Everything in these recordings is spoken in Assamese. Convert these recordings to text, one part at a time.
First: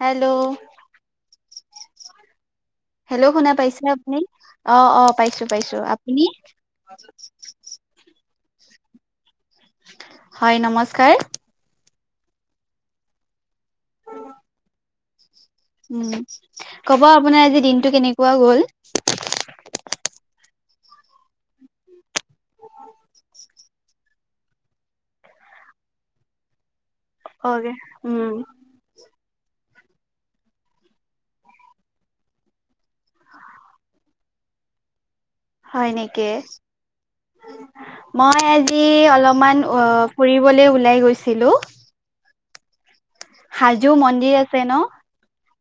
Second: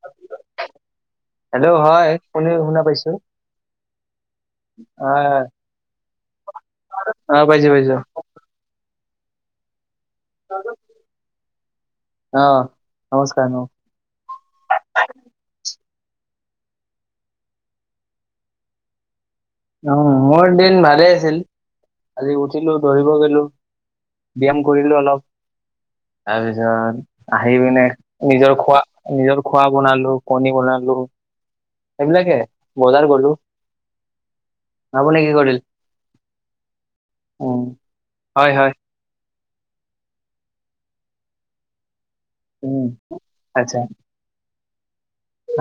হেল্ল' হেল্ল' হয় আপুনি শুনা পাইছো হেল্ল' শুনা পাইছে নে আপুনি অ অ আহ পাইছোঁ পাইছোঁ আপুনি পাইছোঁ পাইছোঁ হয় নমস্কাৰ অ নমস্কাৰ উম ক'ব আপোনাৰ আজি দিনটো কেনেকুৱা গ'ল অ মোৰ দিন ভালেই আছিল আজি উঠিলোঁ দৌৰিব গ'লোঁ। ব্যয়াম কৰিলো অলপ তাৰপিছত আহি অকে পিনে উম, নিজৰ খোৱা নিজৰ খোৱা বনালোঁ কণী বনালোঁ। সেইবিলাকে বজাৰ গ'লোঁ। আপুনি কি কৰিল, হয় নেকি? উম হয় হয়। এই অলপমান অ ফুৰিবলে ওলাই গৈছিলোঁ। উম আচ্ছা হাজো মন্দিৰ আছে ন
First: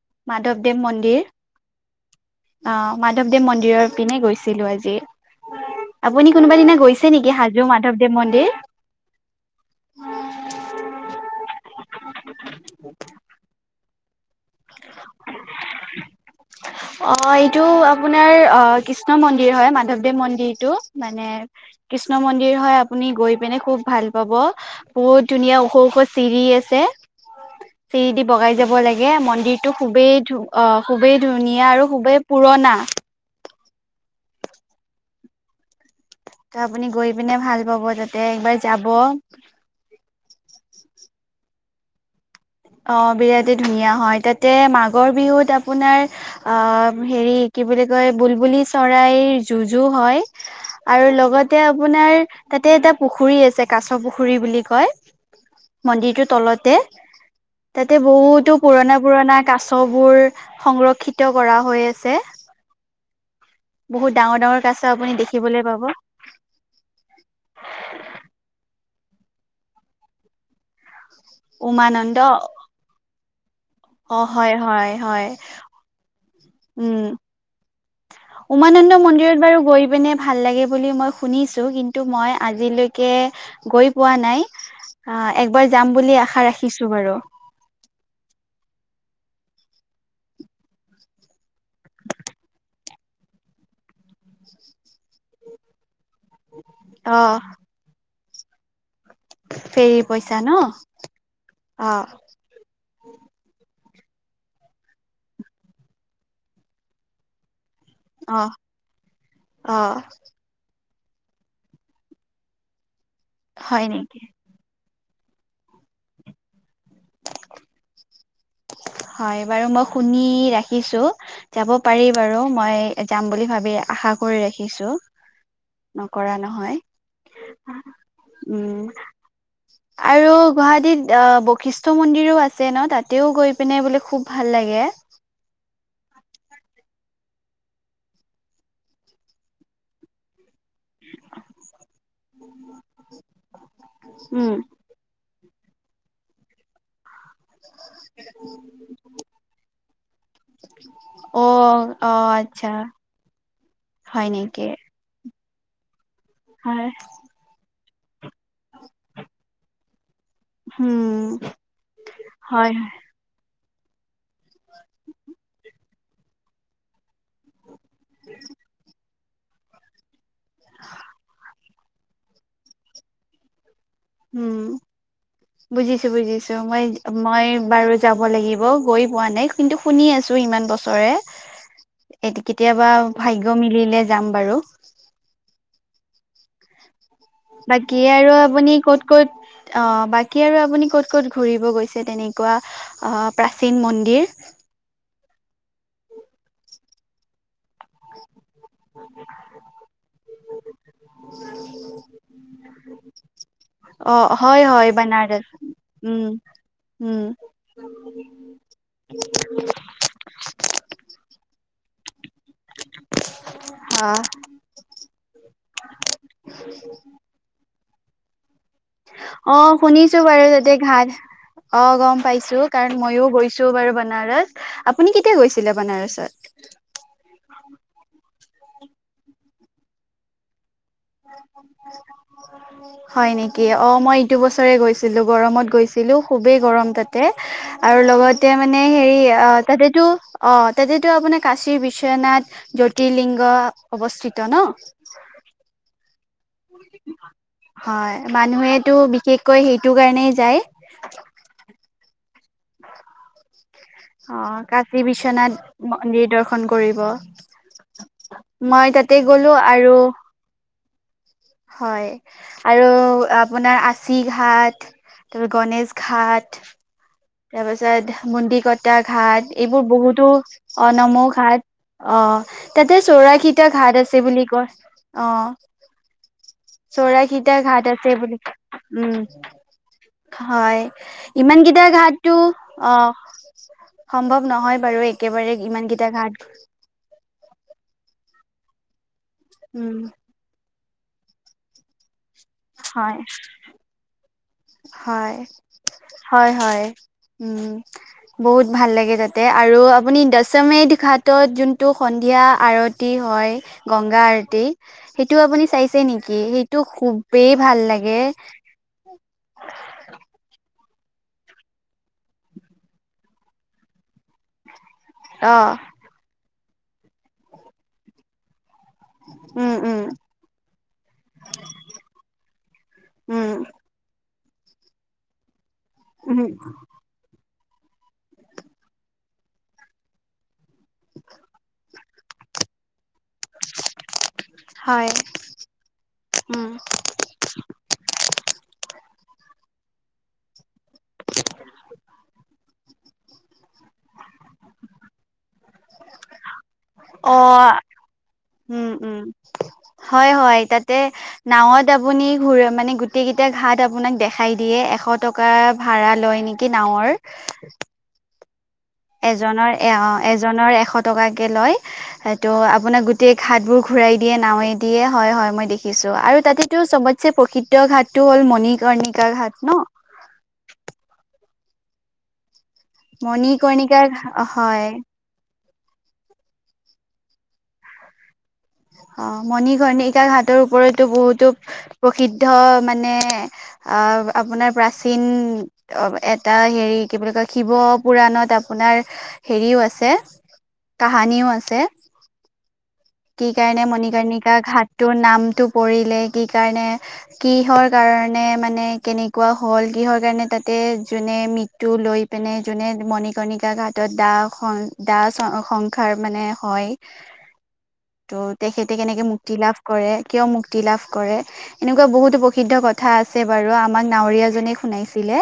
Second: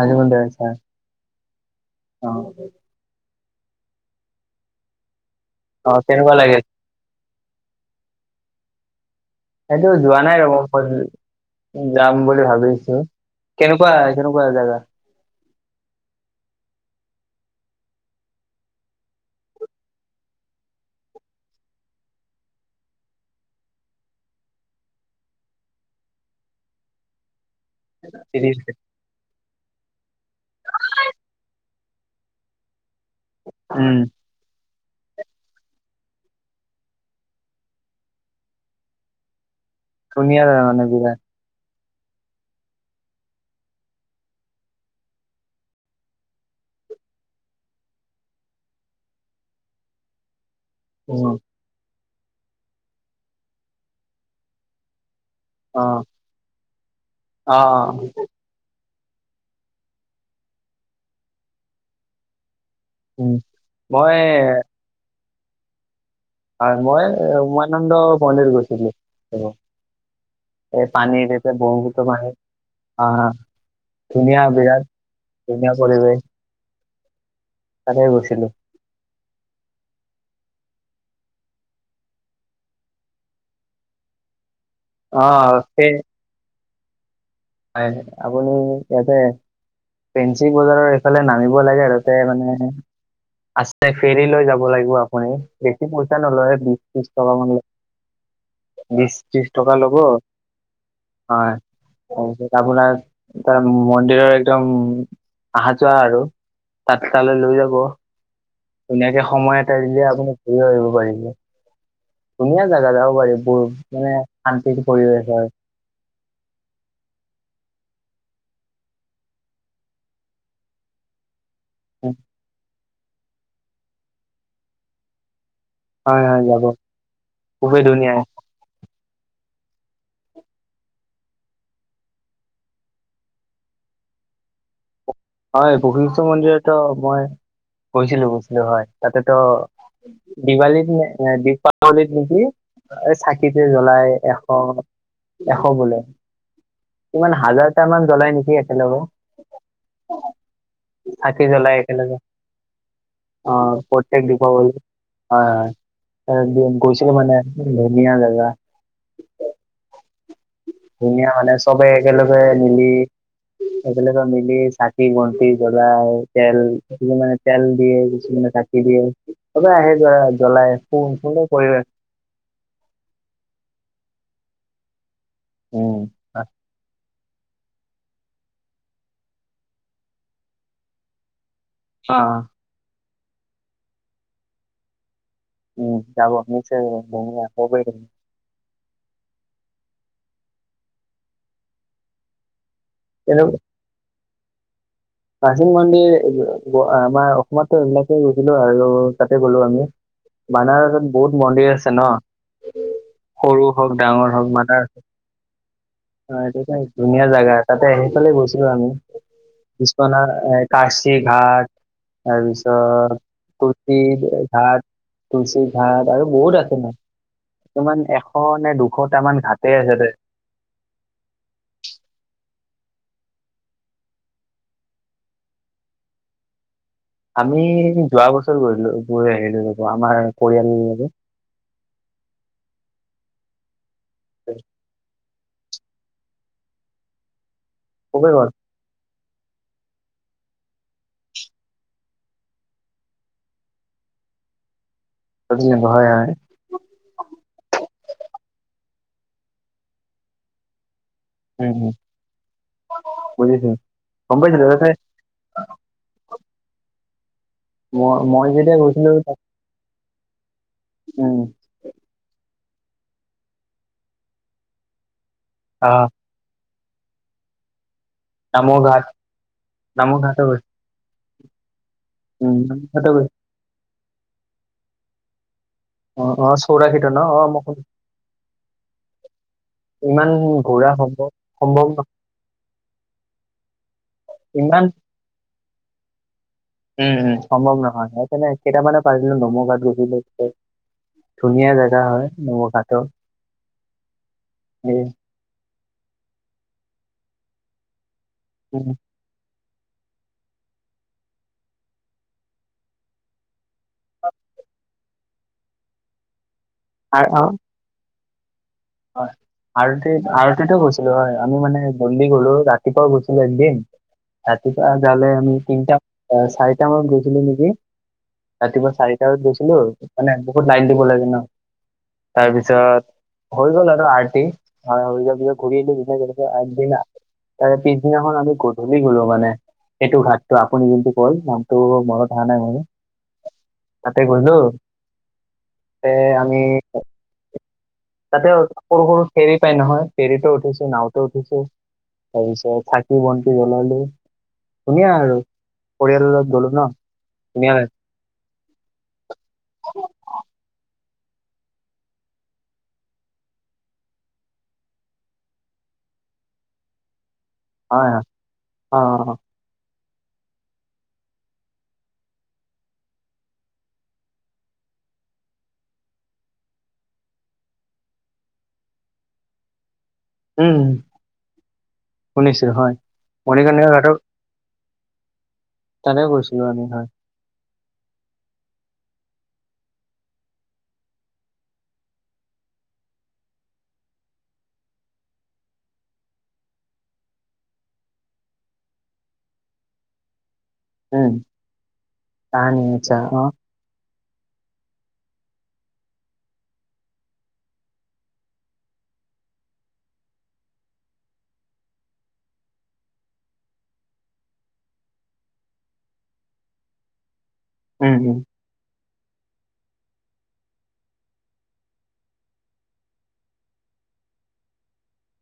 আজি মন্দিৰ আছা মাধৱদেৱ মন্দিৰ অ অহ মাধৱ দেৱ মন্দিৰৰ পিনে গৈছিলোঁ আজি অ কেনেকুৱা আপুনি কোনোবা লাগিল দিনা গৈছ গৈছে নেকি হাজো মাধৱদেৱ মন্দিৰ সেইটো যোৱা নাই ৰ'ব [unintelligible] যাম বুলি ভাবিছোঁ কেনেকুৱা কেনেকুৱা জেগা [unintelligible] অ এইটো আপোনাৰ অ কৃষ্ণ মন্দিৰ হয় মাধৱদেৱ মন্দিৰটো মানে কৃষ্ণ মন্দিৰ হয় আপুনি গৈ পিনে খুব ভাল পাব। বহুত ধুনীয়া ওখ ওখ চিৰি আছে। [inaudible] চিৰিদি বগাই যাব লাগে মন্দিৰটো খুবেই ধু অ খুবেই ধু ধুনীয়া আৰু খুবেই পুৰণা। উম ত' আপুনি গৈ পিনে ভাল পাব তাতে একবাৰ যাব। ধুনীয়া জেগা মানে বিৰাট অ বিৰাটেই ধুনীয়া হয় তাতে মাঘৰ বিহুত আপোনাৰ আহ হেৰি কি বুলি কয় বুলবুলি চৰাইৰ যুঁজু হয়। আৰু উম লগতে আপোনাৰ তাতে এটা পুখুৰী আছে কাছ পুখুৰী বুলি কয়। অ মন্দিৰটোৰ তলতে অ তাতে বহুতো পুৰণা, পুৰণা কাছবোৰ সংৰক্ষিত কৰা হৈ আছে। উম মই বহুত ডাঙৰ, ডাঙৰ কাছ আপুনি দেখিবলৈ পাব। হয়, মই এ উমানন্দ মন্দিৰ গৈছিলোঁ, অ' এই পানীৰ এতিয়া ব্ৰক্ষ্মপুত্ৰ পানীত হাঁ হাঁ। অঁ হয়, হয়, হয়, পৰিৱেশ উম। তাতে গৈছিলো। উমানন্দ মন্দিৰত বাৰু গৈ পিনে ভাল লাগে বুলি মই শুনিছোঁ, কিন্তু মই আজিলৈকে গৈ পোৱা নাই। অ', অ একবাৰ সেই যাম বুলি আশা ৰাখিছোঁ বাৰু। হয়, আপুনি ইয়াতে ফেঞ্চি বজাৰৰ সেফালে নামিব লাগে আৰু তে মানে, আচতে ফেৰী লৈ যাব লাগিব আপুনি বেছি পইচা নলয়, বিশ ত্ৰিশ অ টকামান লয়। বিচ ত্ৰিশ টকা ল'ব, হয়। অঁ তাপিছত আপোনাৰ, তাৰ মন্দিৰৰ একদম আহা যোৱা আৰু তাত তালৈ লৈ যাব। অঁ। ধুনীয়াকে সময় এটা দিলে আপুনি ঘূৰিও আহিব পাৰিব। ধুনীয়া জাগা যাব পাৰি, বহু হয় নেকি মানে শান্তিৰ পৰিৱেশ হয়। হয়, বাৰু মই শুনি ৰাখিছোঁ, যাব পাৰি বাৰু মই এ যাম বুলি ভাবি, আশা কৰি ৰাখিছোঁ। হয়, হয় যাব, খুবেই ধুনীয়া। উম। আৰু গুৱাহাটীত অ' বশিষ্ঠ মন্দিৰো আছে ন', তাতেও গৈ পিনে বুলে খুব ভাল লাগে। হয়, বশিষ্ঠ মন্দিৰতো মই গৈছিলোঁ, গৈছিলোঁ হয়। তাতে ত' দীৱালীত নে দীপাৱলীত নেকি, এ চাকি যে জ্বলাই উম এশ এশ বোলে। কিমান হাজাৰটা মান জ্বলাই নেকি একেলগে। [unintelligible] অ চাকি জ্বলায় অ একেলগে, আচ্ছা অঁ প্ৰত্যেক হয় নেকি দীপাৱলীত হয়, হয়। একদিন হয় গৈছিলোঁ মানে, ধুনীয়া জেগা। উম ধুনীয়া মানে, চ'বে একেলগে হয় মিলি হয় একলগে মিলি চাকি, বন্তি জ্বলায় তেল দিও মানে তেল দিয়ে, কিছুমানে চাকি দিয়ে, চ'বে আহে গৈ আৰু জ্বলাই সু সুন্দৰ পৰিৱেশ। উম, উম বুজিছোঁ, বুজিছোঁ। মই মই বাৰু যাব লাগিব। গৈ পোৱা নাই, কিন্তু শুনি আছোঁ ইমান বছৰে। এত অ'। কেতিয়াবা ভাগ্য মিলিলে যাম বাৰু। উম, যাব নিশ্চয় যাব, মই বোলো আকৌ গৈ বাকী আৰু আপুনি ক'ত ক'ত? অঁ, বাকী আৰু আপুনি ক'ত, ক'ত ঘূৰিব গৈছে তেনে কোৱা, কিন্তু প্ৰাচীন মন্দিৰ? প্ৰাচীন মন্দিৰ এই অ' আমাৰ অসমত' এইবিলাকেই গৈছিলোঁ আৰু তাতে গ'লোঁ আমি। বানাৰসত বহুত মন্দিৰ আছে ন'? সৰু হওঁক, অ' ডাঙৰ হওঁক হয় বানাৰ হয় অঁ, বানাৰস উম এইটো ত' উম ধুনীয়া জাগা তাতে সেইফালে গৈছিলোঁ আমি। বিশ্বনাথ এ কাশী ঘাট, তাৰপিছত কুলশী অ' ঘাট, তুলচী ঘাট আৰু বহুত আছে মান, কিছুমান এশ নে দু অ', শুনিছোঁ বাৰু তাতে ঘাট। অ', গম পাইছোঁ কাৰণ মইও গৈছোঁ বাৰু বানাৰাস। আপুনি কেতিয়া গৈছিলে বানাৰসত? আমি যোৱা বছৰ গৈছিলো, গৈ আহিলো আমাৰ পৰিয়ালৰ লগত। হয় নেকি? অ মই ইটো বছৰে গৈছিলো। গৰমত গৈছিলোঁ, খুবেই গৰম তাতে আৰু খুবেই ভাল লগতে মানে হেৰি অ তাতেতো অ তাতেতো আপোনাৰ কাশীৰ বিশ্বনাথ জ্যোতিলিংগ অৱস্থিত ন? [unintelligible] হয় হয়। হয়, মানুহেটো বিশেষকৈ সেইটো কাৰণেই যায়। উম হুম, বুজিছো। গম অ পাইছিলো তাতে কাশী বিশ্বনাথ মন্দিৰ দৰ্শন কৰিব। মই মই যেতিয়া গৈছিলো তাতে তাত গ'লো আৰু উম। হয় আৰু আপোনাৰ আচি ঘাট তাৰপৰা গণেশ আহ ঘাট তাৰপিছত মুন্দিকটা ঘাট এইবোৰ নামৰ বহুতো ঘাটত গৈছো অনম ঘাট অ উম নামৰ তাতে ঘাটত গৈছো চৌৰাশিটা ঘাট আছে বুলি কয় অ। অ অ চৌৰাশীটা ন, অ মই ক সেইবুলি, উম, ইমান হয় ঘূৰা সম্ভৱ ইমানকেইটা সম্ভৱ নহয় ঘাট টো অ, সম্ভৱ নহয় ইমান বাৰু একেবাৰে ইমান কেইটা ঘাট। উম উম সম্ভৱ নহয় সেইকাৰনে কেইটামানে পাইছিলো ধুমুঘাত উম [unintelligible] ধুনীয়া জেগা হয়। নৌ ঘাটৰ হয়। এই হয়, হয় হয়, উম বহুত ভাল লাগে তাত তে আৰু আপুনি দশমী দিঘাতত যোনটো সন্ধিয়া আৰতি হয় গংগা আৰতি সেইটো আপুনি চাইছে নেকি? সেইটো আৰু অ খুবেই ভাল লাগে। হয়, আৰতিত আৰতিতো গৈছিলো হয়, আমি মানে জলদি গলো ৰাতিপুৱাও গৈছিলো একদিন ৰাতিপুৱা যাওলে আমি অ তিনটা এ চাৰিটামানত গৈছিলো নেকি? ৰাতিপুৱা চাৰি- টাত উম গৈছিলো উম মানে বহুত লাইন দিব লাগে ন তাৰপিছত উম হৈ গ'ল আৰু আৰটি [unintelligible] ঘূৰি উম আহিলোঁ [unintelligible] আগদিনা তাৰ পিছদিনাখন আমি গধূলি গলো মানে। এইটো ঘাটটো আপুনি যোনটো কয় নামটো মনত অহা নাই মানে। তাতে গলো, হয় তাতে আমি উম তাতে সৰু - সৰু ফেৰী পায় নহয়, ফেৰীতো উঠিছো, নাওতো উঠিছো তাৰপিছত চা কি বন্তি জ্বলালো, ধুনীয়া আৰু পৰিয়ালৰ লগত গলো ন, অ ধুনীয়া লাগ উম উম, হয় হয় তাতে নাৱত আপুনি ঘূৰি মানে গোটেইকেইটা ঘাট আপোনাক দেখাই দিয়ে এশ টক কা ভাড়া লয় নেকি নাৱৰ? হয়। অ অ অ। এজনৰ এ অ এজনৰ এশ টকাকে লয়। সেইটো আপোনাক গোটেই ঘাটবোৰ ঘুৰাই দিয়ে নাৱে দিয়ে হয় হয় মই দেখিছো আৰু তাতেতো চবত চে প্ৰসিদ্ধ ঘাটটো হ'ল মণিকৰ্ণিকা ঘাট ন? উম শুনিছোঁ হয়। মণি মণিকৰ্ণিকা কৈনিকাক, হয়। তালে গৈছিলো আমি হয়। অ মণি কণিকাক হাটৰ ওপৰতো বহুতো প্ৰসিদ্ধ মানে আহ আপোনাৰ প্ৰাচীন অ এটা হেৰি কি বুলি কয় শিৱ পুৰাণত আপোনাৰ হেৰিও আছে উম কাহানিও আছে। কাহানী [inaudible] কি কাৰণে মণিকাৰ্ণিকা ঘাতটোৰ নামটো পৰিলে, কি কাৰণে কিহৰ কাৰণে মানে কেনেকুৱা হ'ল কিহৰ কাৰণে তাতে যোনে মৃ ত্যু লৈ পিনে যোনে মণিকৰ্ণিকা ঘাটত দা খন দা চং খন খাৰ মানে হয়। উম ত উম তেখেতে কেনেকে মুক্তি লাভ কৰে, কিয় মুক্তি লাভ কৰে। এনেকুৱা বহুতো প্ৰসিদ্ধ কথা আছে বাৰু, আমাক নাৱৰীয়া জনে শুনাইছিলে।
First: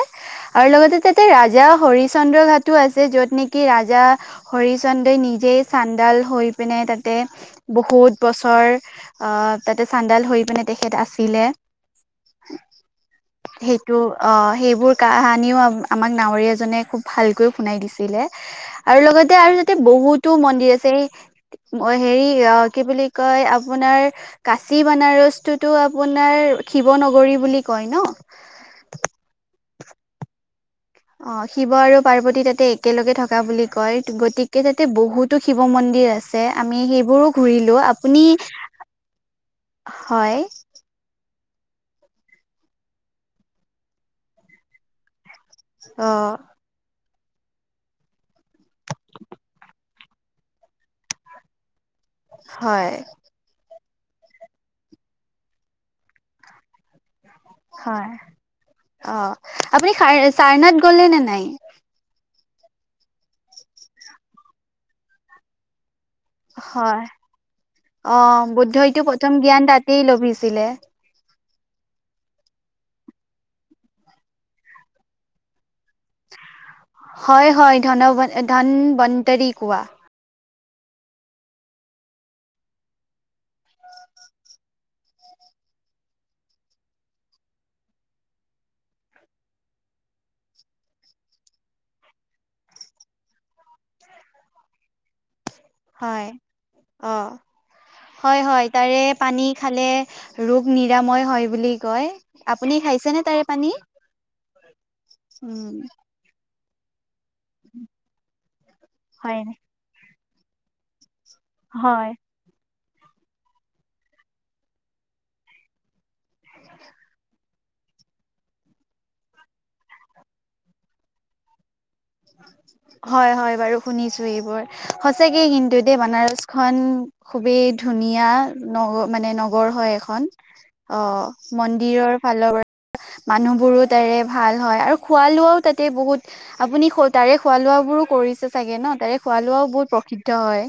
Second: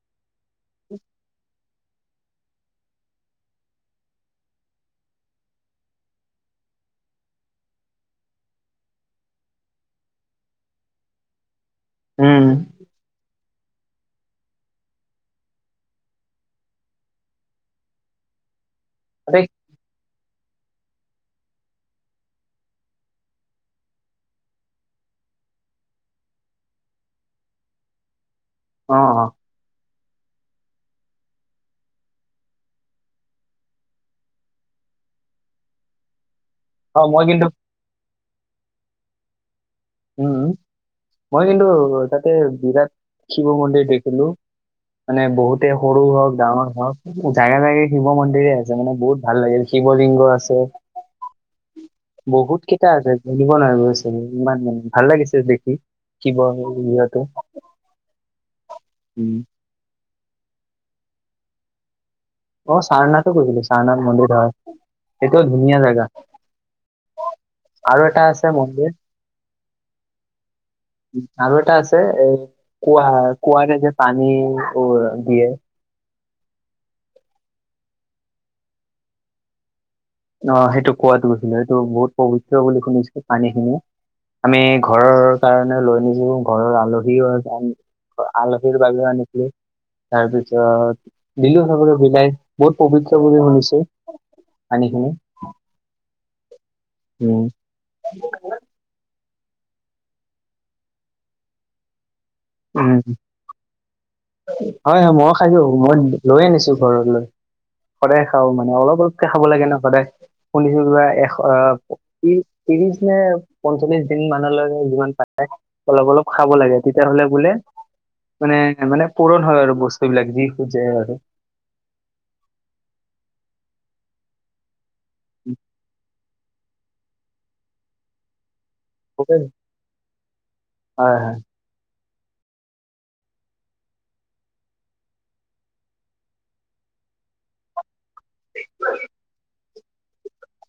আৰু লগতে তাতে ৰাজা হৰিশচন্দ্ৰ ঘাটো আছে যত নেকি ৰাজা হৰিচন্দ্ৰই নিজেই চান্দাল হৈ পিনে তাতে বহুত বছৰ আহ তাতে চান্দাল হৈ পিনে তেখেত আছিলে। উম। সেইটো অ সেইবোৰ কাহানীও আমাক নাৱৰীয়া জনে খুব ভালকৈ শুনাই দিছিলে। [unintelligible] আৰু লগতে আৰু তাতে বহুতো মন্দিৰ আছে, এই অ হেৰি অ কি বুলি কয় আপোনাৰ কাচী বানাৰসটোতো আপোনাৰ শিৱ নগৰী বুলি কয় ন? অহ অ। অ শিৱ আৰু পাৰ্বতী তাতে একেলগে থকা বুলি কয়, গতিকে তাতে বহুতো শিৱ মন্দিৰ আছে। আছে আমি অ মই সেইবোৰো কিন্তু ঘুৰিলো আপুনি হয় উম। মই কিন্তু তাতে বিৰাট শিৱ মন্দিৰ দেখিলো, মানে বহুত তে সৰু অ হওক ডাঙৰ হওক জাগাই জাগাই শিৱ মন্দিৰে আছে মানে বহুত ভাল লাগিল শিৱ লিংগ আছে। বহুত কেইটা হয় আছে গনিব নোৱাৰিব ছাগে ইমান মানে। ভাল লাগিছে দেখি শিৱ লিংগটো। হয় অ, আপুনি সাৰ চাই নাথ গলে নে নাই? অ চাৰনাথো কৈছিলো চাৰনাথ মন্দিৰ ধৰ, এইটোও ধুনীয়া জেগা। হয়, আৰু অ এটা আছে মন্দিৰ বুদ্ধইটো প্ৰথম জ্ঞান তাতেই লভিছিলে। আৰু এটা আছে এই কুৱা কুৱাৰে যে পানী অ দিয়ে। হয় হয় ধন ব ধান বান্তৰী কোৱা। অ সেইটো কুৱাতো গৈছিলো, এইটো বহুত পৱিত্ৰ বুলি শুনিছো পানী খিনি। আমি ঘৰৰ কাৰণে লৈ আনিছো ঘৰৰ আলহীও [inaudible] আলহীৰ বাবেও আনিছো। তাৰ পিছত দিলো চবকে বিলাই বহুত পৱিত্ৰ বুলি শুনিছোঁ পানীখিনি। হয়, অ। উম হয় হয় তাৰে পানী খালে ৰোগ নিৰাময় হয় বুলি কয়। আপুনি উ, খাইছেনে তাৰে পানী? হয় হয় মইও খাইছো উম। মই লৈ আনিছো ঘৰলৈ সদায় খাওঁ মানে অলপ অলপকে হয় খাব লাগে ন সদায়। শুনিছো [unintelligible] কিবা এশ হয়। ত্ৰিশ নে পঞ্চল্লিশ দিন মানলৈকে যিমান পাই অলপ অলপ খাব লাগে তেতিয়াহ'লে বোলে মানে, মানে পূৰণ হয় আৰু বস্তু বিলাক যি খোজে আৰু। হয়, হয় বাৰু শুনিছোঁ এইবোৰ সঁচাকে কিন্তু দেই বানাৰচ খন খুবেই ধুনীয়া। নগ মানে হয় নগৰ হয় এখন অ হয় মন্দিৰৰ ফালৰ পৰা মানুহ বোৰো তাৰে ভাল হয় আৰু খোৱা লোৱাও তাতে বহুত আপুনি তাৰে খোৱা লোৱা বোৰো কৰিছে চাগে ন, তাৰে খোৱা লোৱাও বহুত প্ৰসিদ্ধ হয়।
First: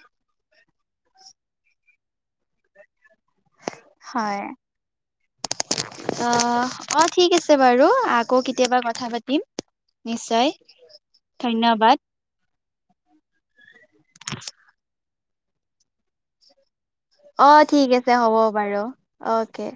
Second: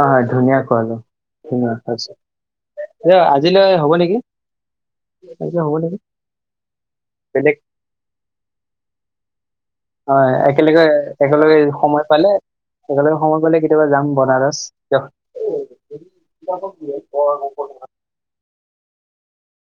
অ', হয় ধুনীয়া খোৱা লোৱা ধুনীয়া। আজিলৈ হ'ব নেকি হয়, আজিলৈ হ'ব নেকি অ', অ', ঠিক আছে বেলেগ বাৰু। আকৌ কেতিয়াবা কথা পাতিম। হয়, নিশ্চয়। একেলগে, একেলগে ধন্যবাদ। সময় পালে একেলগে সময় পালে কেতিয়াবা যাম বনাৰস দিয়ক। অ', ঠিক আছে হ'ব বাৰু, অকে।